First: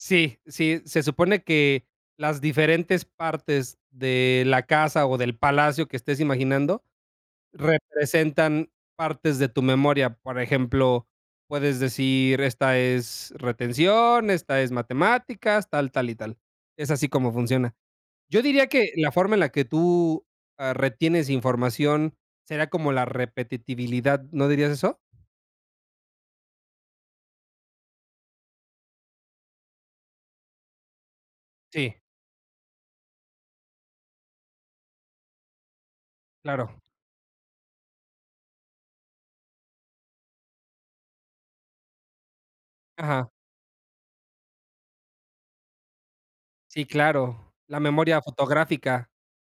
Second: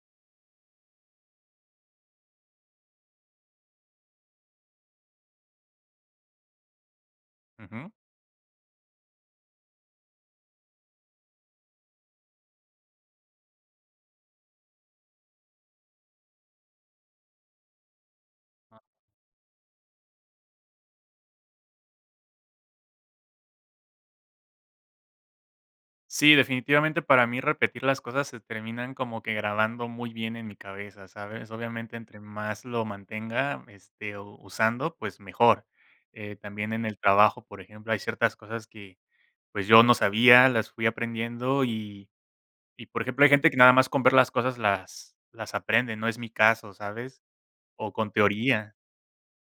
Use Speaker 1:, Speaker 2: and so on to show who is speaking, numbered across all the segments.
Speaker 1: Sí, sí, se supone que las diferentes partes de la casa o del palacio que estés imaginando
Speaker 2: Ujú.
Speaker 1: representan partes de tu memoria. Por ejemplo, puedes decir: "Esta es retención, esta es matemáticas, tal, tal y tal", es así como funciona. Yo diría
Speaker 2: Ah.
Speaker 1: que la forma en la que tú a retienes información sería como la repetibilidad, ¿no dirías eso?
Speaker 2: Sí, definitivamente para mí repetir las cosas se terminan como que grabando muy bien en mi cabeza, ¿sabes?
Speaker 1: Sí.
Speaker 2: Obviamente entre más lo mantenga, este, o usando, pues, mejor. Eh, también
Speaker 1: Claro.
Speaker 2: en el trabajo, por ejemplo, hay ciertas cosas que, pues, yo no sabía, las fui aprendiendo y y por ejemplo,
Speaker 1: Ajá.
Speaker 2: hay gente que nada más con ver las cosas las las aprende, no es mi caso,
Speaker 1: Sí,
Speaker 2: ¿sabes?
Speaker 1: claro. La
Speaker 2: O con
Speaker 1: memoria
Speaker 2: teoría
Speaker 1: fotográfica.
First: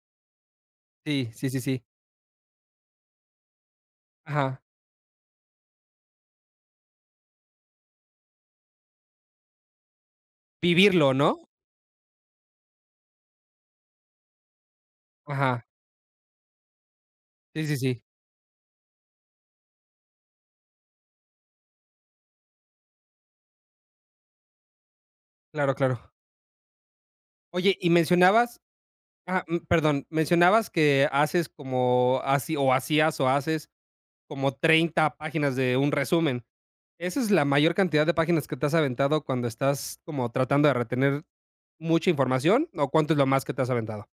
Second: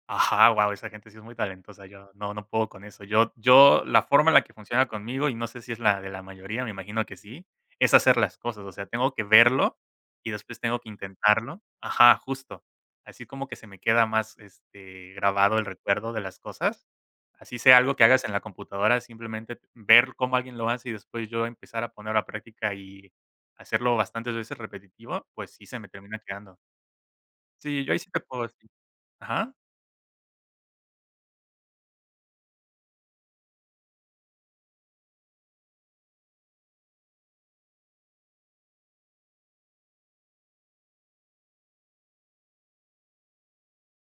Speaker 2: ajá, guau, esa gente sí es
Speaker 1: Sí,
Speaker 2: muy
Speaker 1: sí, sí, sí.
Speaker 2: talentosa, yo no no puedo con eso. Yo yo la forma en la que
Speaker 1: Ajá.
Speaker 2: funciona conmigo, y no sé si es la de la mayoría, me imagino que sí, es hacer las cosas, o sea, tengo que verlo y después tengo que
Speaker 1: Vivirlo ¿no?
Speaker 2: intentarlo ajá, justo. Así como que se me queda más, este, grabado el
Speaker 1: Ajá
Speaker 2: recuerdo de las cosas. Así
Speaker 1: Sí, sí,
Speaker 2: sea algo
Speaker 1: sí.
Speaker 2: que hagas en la computadora, simplemente ver cómo alguien lo hace, y después yo empezar a poner a la práctica y hacerlo bastantes veces repetitivo, pues sí,
Speaker 1: Claro,
Speaker 2: se me
Speaker 1: claro.
Speaker 2: termina quedando.
Speaker 1: Oye,
Speaker 2: Sí,
Speaker 1: y
Speaker 2: yo ahí sí te puedo
Speaker 1: mencionabas
Speaker 2: decir
Speaker 1: ajá,
Speaker 2: ajá.
Speaker 1: mm, perdón, mencionabas que haces como, haci o, hacías, o haces como 30 páginas de un resumen, ¿esa es la mayor cantidad de páginas que te has aventado cuando estás como tratando de retener mucha información, o cuánto es lo más que te has aventado?